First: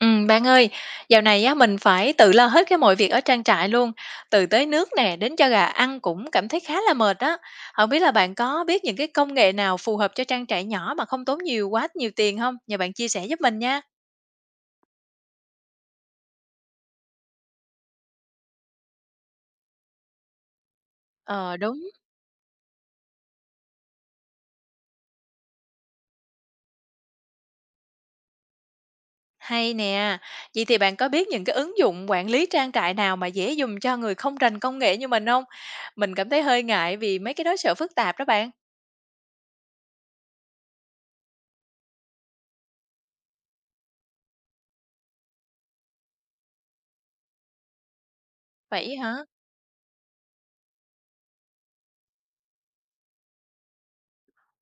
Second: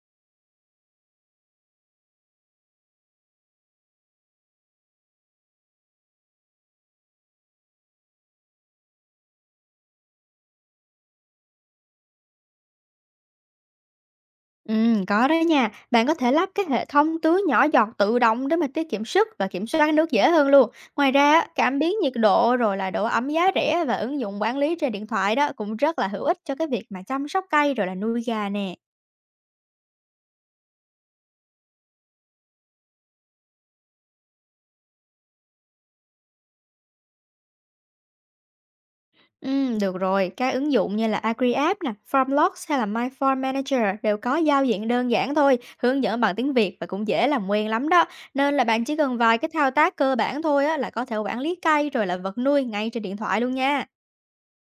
Bạn ơi, dạo này á mình phải tự lo hết cái mọi việc ở trang trại luôn, từ tới nước nè, đến cho gà ăn cũng cảm thấy khá là mệt á. Không biết là bạn có biết những cái công nghệ nào phù hợp cho trang trại nhỏ mà không tốn nhiều quá nhiều tiền không? Nhờ bạn chia sẻ giúp mình nha. Có đó nha. Bạn có thể lắp cái hệ thống tưới nhỏ giọt tự động để mà tiết kiệm sức và kiểm soát nước dễ hơn luôn. Ngoài ra, á, Ờ, cảm đúng, biến nhiệt độ rồi là độ ẩm giá rẻ và ứng dụng quản lý trên điện thoại đó cũng rất là hữu ích cho cái việc mà chăm sóc cây rồi là nuôi gà nè. hay nè. Vậy thì bạn có biết những cái ứng dụng quản lý trang trại nào mà dễ dùng cho người không rành công nghệ như mình không? Mình cảm thấy hơi ngại vì mấy cái đó sợ phức tạp đó bạn. Được rồi, các ứng dụng như là AgriApp nè, FarmLogs hay là My Farm Manager đều có giao diện đơn giản thôi, hướng dẫn bằng tiếng Việt và cũng dễ làm quen lắm đó. Nên là bạn chỉ Vậy cần hả? vài cái thao tác cơ bản thôi á, là có thể quản lý cây rồi là vật nuôi ngay trên điện thoại luôn nha.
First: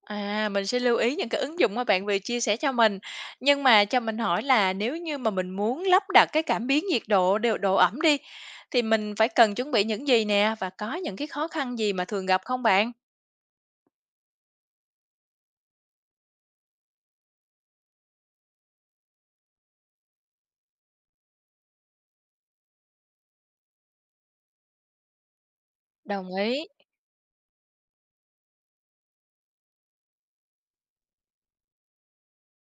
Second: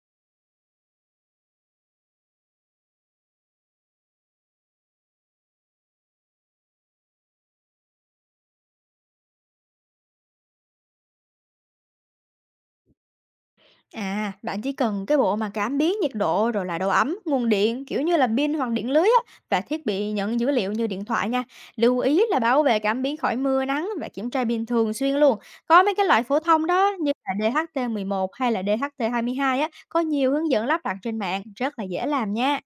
À, mình sẽ lưu ý những cái ứng dụng mà bạn vừa chia sẻ cho mình. Nhưng mà cho mình hỏi là nếu như mà mình muốn lắp đặt cái cảm biến nhiệt độ, độ ẩm đi, thì mình phải cần chuẩn bị những gì nè và có những cái khó khăn gì mà thường gặp không bạn? À, bạn chỉ cần cái bộ mà cảm biến nhiệt độ rồi là độ ẩm, nguồn điện kiểu như là pin hoặc điện lưới á, và thiết bị nhận dữ liệu như điện thoại nha. Lưu ý là bảo vệ cảm biến khỏi mưa nắng và kiểm tra pin thường xuyên luôn. Có mấy cái loại Đồng phổ thông ý. đó như là DHT1 hay là DHT22 á, có nhiều hướng dẫn lắp đặt trên mạng, rất là dễ làm nha.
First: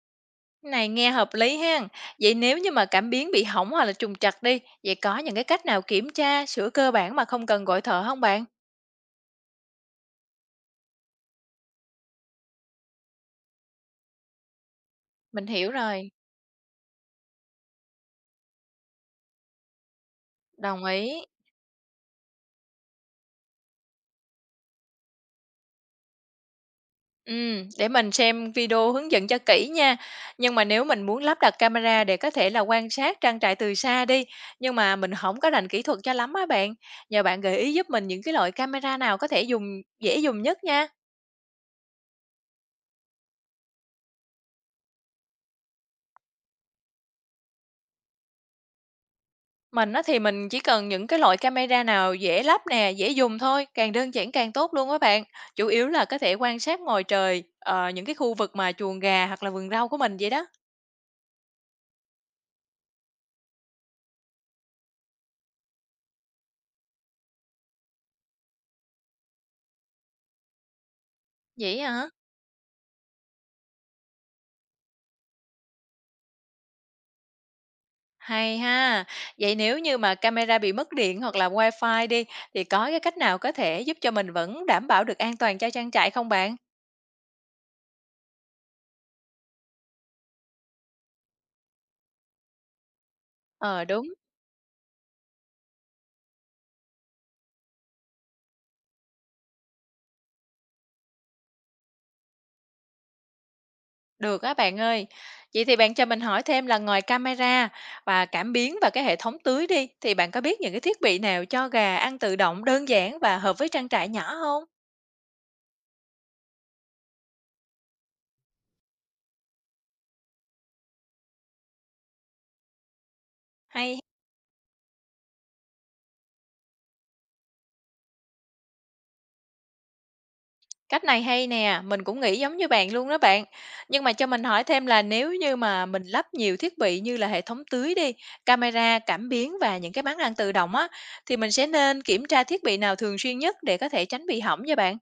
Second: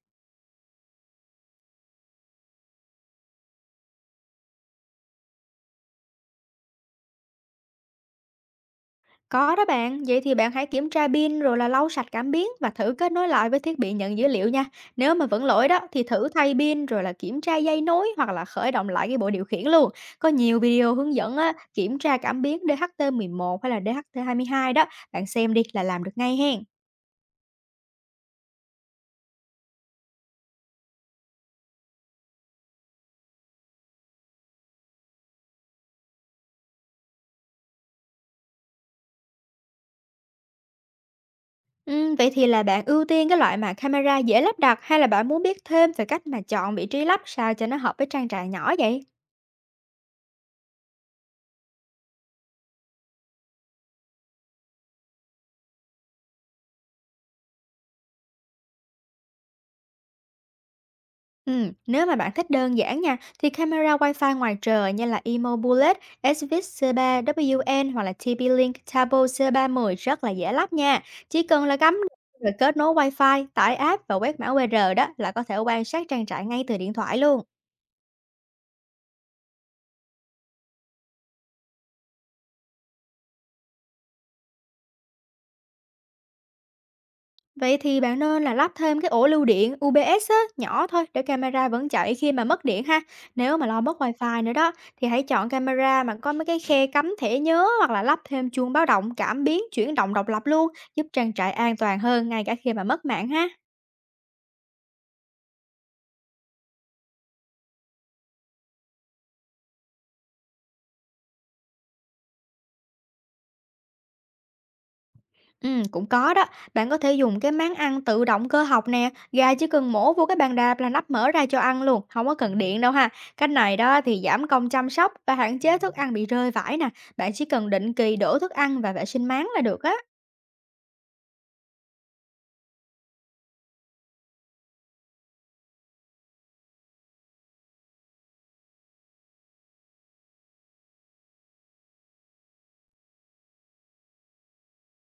Cái này nghe hợp lý ha. Vậy nếu như mà cảm biến bị hỏng hoặc là trục trặc đi, vậy có những cái cách nào kiểm tra, sửa cơ bản mà không cần gọi thợ không bạn? Có đó bạn, vậy thì bạn hãy kiểm tra pin rồi là lau sạch cảm biến và thử kết nối lại với thiết bị nhận dữ liệu nha. Nếu mà vẫn Mình lỗi hiểu đó thì rồi, thử thay pin rồi là kiểm tra dây nối hoặc là khởi động lại cái bộ điều khiển luôn. Có nhiều đồng video hướng ý. dẫn á, kiểm tra cảm biến DHT11 hay là DHT22 đó, bạn xem đi là làm được ngay hen. Để mình xem video hướng dẫn cho kỹ nha. Nhưng mà nếu mình muốn lắp đặt camera để có thể là quan sát trang trại từ xa đi, nhưng mà mình không có rành kỹ thuật cho lắm á bạn. Nhờ bạn gợi ý giúp mình những cái loại camera nào có thể dùng dễ dùng nhất nha. Ừ, vậy thì là bạn ưu tiên cái loại mà camera dễ lắp đặt hay là bạn muốn biết thêm về cách mà chọn vị trí lắp sao cho nó hợp với trang trại nhỏ vậy? Mình á thì mình chỉ cần những cái loại camera nào dễ lắp nè, dễ dùng thôi, càng đơn giản càng tốt luôn á bạn. Chủ yếu là có thể quan sát ngoài trời, những cái khu vực mà chuồng gà hoặc là vườn rau của mình vậy đó. Nếu mà bạn thích đơn giản nha, thì camera Wi-Fi ngoài trời như là Emo Bullet, Svix C3 WN hoặc là TP-Link Tabo C310 rất là dễ lắp nha. Chỉ cần là Vậy cắm hả? rồi kết nối Wi-Fi, tải app và quét mã QR đó là có thể quan sát trang trại ngay từ điện thoại luôn. Hay ha. Vậy nếu như mà camera bị mất điện hoặc là wifi đi, thì có cái cách nào có thể giúp cho mình vẫn đảm bảo được an toàn cho trang trại không bạn? Vậy thì bạn nên là lắp thêm cái ổ lưu điện UPS á, nhỏ thôi để camera vẫn chạy khi mà mất điện ha. Nếu mà lo Ờ mất đúng, wifi nữa đó thì hãy chọn camera mà có mấy cái khe cắm thẻ nhớ hoặc là lắp thêm chuông báo động cảm biến chuyển động độc lập luôn, giúp trang trại an toàn hơn ngay cả khi mà mất mạng ha. được á bạn ơi. Vậy thì bạn cho mình hỏi thêm là ngoài camera và cảm biến và cái hệ thống tưới đi, thì bạn có biết những cái thiết bị nào cho gà ăn tự động đơn giản và hợp với trang trại nhỏ không? Cũng có đó. Bạn có thể dùng cái máng ăn tự động cơ học nè, gà chỉ cần mổ vô cái bàn đạp là nắp mở ra cho ăn luôn, không có cần điện đâu ha. Cách này đó Hay. thì giảm công chăm sóc và hạn chế thức ăn bị rơi vãi nè. Bạn chỉ cần định kỳ đổ thức ăn và vệ sinh máng là được á. Cách này hay nè, mình cũng nghĩ giống như bạn luôn đó bạn. Nhưng mà cho mình hỏi thêm là nếu như mà mình lắp nhiều thiết bị như là hệ thống tưới đi, camera, cảm biến và những cái bán lăn tự động á, thì mình sẽ nên kiểm tra thiết bị nào thường xuyên nhất để có thể tránh bị hỏng vậy bạn?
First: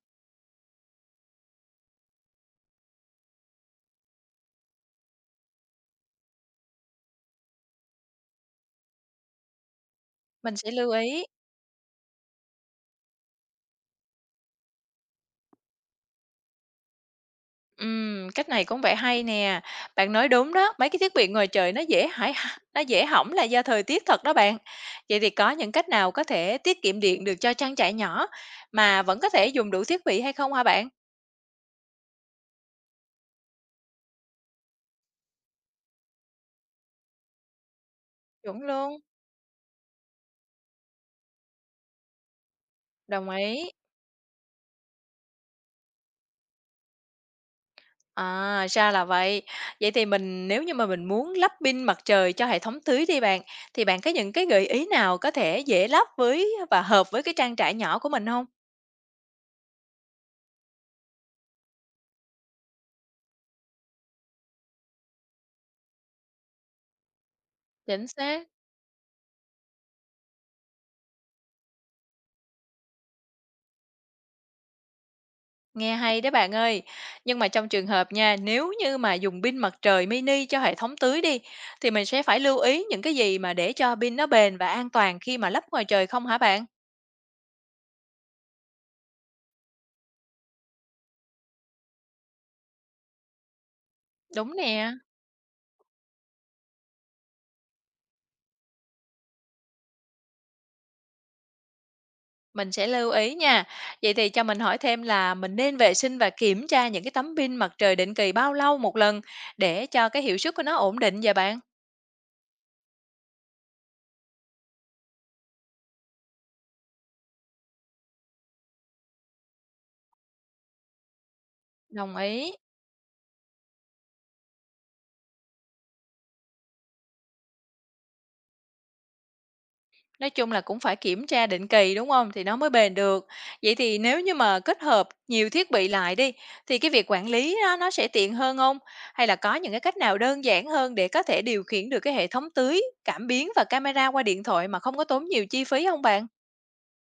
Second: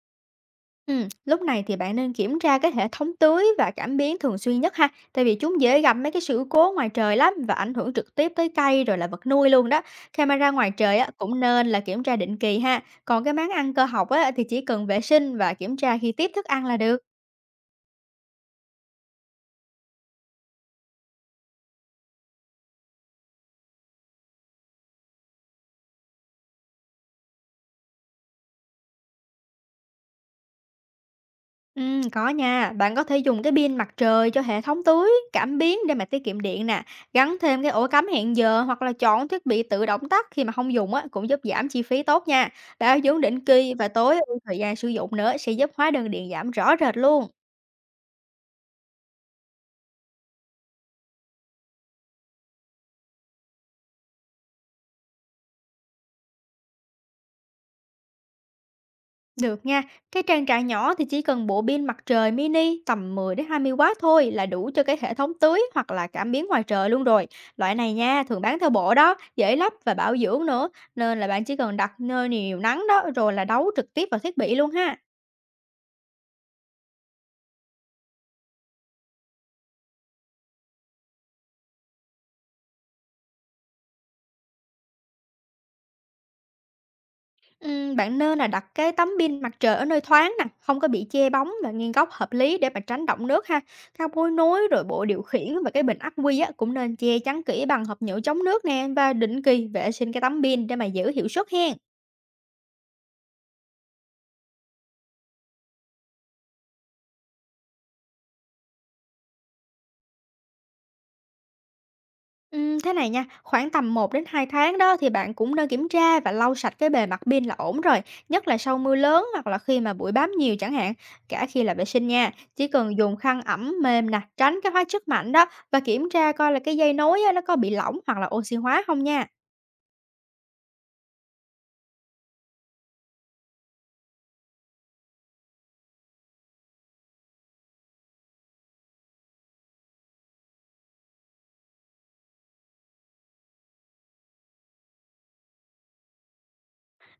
Lúc này thì bạn nên kiểm tra cái hệ thống tưới và cảm biến thường xuyên nhất ha, tại vì chúng dễ gặp mấy cái sự cố ngoài trời lắm và ảnh hưởng trực tiếp tới cây rồi là vật nuôi luôn đó. Camera Mình ngoài sẽ lưu trời á, ý. cũng nên là kiểm tra định kỳ ha. Còn cái máng ăn cơ học á, thì chỉ cần vệ sinh và kiểm tra khi tiếp thức ăn là được. Cách này cũng vẻ hay nè. Bạn nói đúng đó, mấy cái thiết bị ngoài trời nó dễ hại, nó dễ hỏng là do thời tiết thật đó bạn. Vậy thì có những cách nào có thể tiết kiệm điện được cho trang trại nhỏ mà vẫn có thể dùng đủ thiết bị hay không hả bạn? Có nha, bạn có thể dùng cái pin mặt trời cho hệ thống tưới, cảm biến để mà tiết kiệm điện nè, gắn thêm cái ổ cắm hẹn giờ Chuẩn hoặc là luôn. chọn thiết bị tự động tắt khi mà không dùng á cũng giúp giảm chi phí tốt nha. Bảo dưỡng Đồng định ý. kỳ và tối ưu thời gian sử dụng nữa sẽ giúp hóa đơn điện giảm rõ rệt luôn. À, ra là vậy. Vậy thì mình nếu như mà mình muốn lắp pin mặt trời cho hệ thống tưới đi bạn, thì bạn có những cái gợi ý nào có thể dễ lắp với và hợp với cái trang trại nhỏ của mình không? Được nha, cái trang trại nhỏ thì chỉ cần bộ pin mặt trời mini tầm 10 đến 20 W thôi là đủ cho cái hệ thống tưới hoặc là cảm biến ngoài trời luôn rồi. Loại này Chính nha, thường xác. bán theo bộ đó, dễ lắp và bảo dưỡng nữa, nên là bạn chỉ cần đặt nơi nhiều nắng đó rồi là đấu trực tiếp vào thiết bị luôn ha. Nghe hay đấy bạn ơi. Nhưng mà trong trường hợp nha, nếu như mà dùng pin mặt trời mini cho hệ thống tưới đi, thì mình sẽ phải lưu ý những cái gì mà để cho pin nó bền và an toàn khi mà lắp ngoài trời không hả bạn? Bạn nên là đặt cái tấm pin mặt trời ở nơi thoáng nè, không có bị che bóng và nghiêng góc hợp lý để mà tránh đọng nước ha. Các gối Đúng nối rồi nè. bộ điều khiển và cái bình ắc quy á, cũng nên che chắn kỹ bằng hộp nhựa chống nước nè và định kỳ vệ sinh cái tấm pin để mà giữ hiệu suất hen. Mình sẽ lưu ý nha. Vậy thì cho mình hỏi thêm là mình nên vệ sinh và kiểm tra những cái tấm pin mặt trời định kỳ bao lâu một lần để cho cái hiệu suất của nó ổn định vậy bạn? Thế này nha, khoảng tầm 1 đến 2 tháng đó thì bạn cũng nên kiểm tra và lau sạch cái bề mặt pin là ổn rồi, nhất là sau mưa lớn hoặc là khi mà bụi bám nhiều chẳng hạn, cả khi là vệ sinh Đồng nha. ý. Chỉ cần dùng khăn ẩm mềm nè, tránh cái hóa chất mạnh đó và kiểm tra coi là cái dây nối á, nó có bị lỏng hoặc là oxy hóa không nha. Nói chung là cũng phải kiểm tra định kỳ đúng không? Thì nó mới bền được. Vậy thì nếu như mà kết hợp nhiều thiết bị lại đi thì cái việc quản lý đó, nó sẽ tiện hơn không? Hay là có những cái cách nào đơn giản hơn để có thể điều khiển được cái hệ thống tưới, cảm biến và camera qua điện thoại mà không có tốn nhiều chi phí không bạn?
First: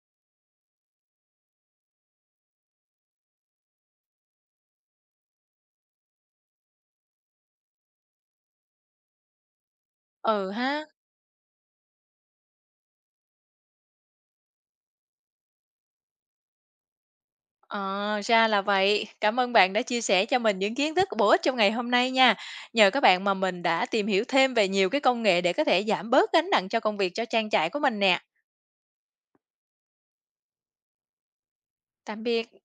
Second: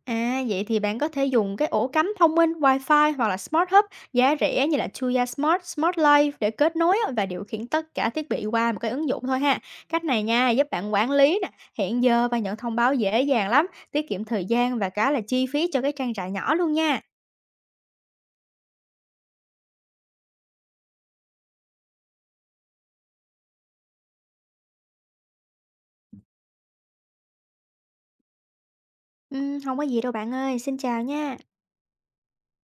À, vậy thì bạn có thể dùng cái ổ cắm thông minh Wi-Fi hoặc là Smart Hub giá rẻ như là Tuya Smart, Smart Life để kết nối á, và điều khiển tất cả thiết bị qua một cái ứng dụng thôi ha. Cách này nha, Ừ giúp ha. bạn quản lý nè, hẹn giờ và nhận thông báo dễ dàng lắm, tiết kiệm thời gian và cả là chi phí cho cái trang trại nhỏ luôn nha. Ờ, ra là vậy. Cảm ơn bạn đã chia sẻ cho mình những kiến thức bổ ích trong ngày hôm nay nha. Nhờ các bạn mà mình đã tìm hiểu thêm về nhiều cái công nghệ để có thể giảm bớt gánh nặng cho công việc cho trang trại của mình nè. Không có gì đâu bạn ơi, xin chào nha. Tạm biệt.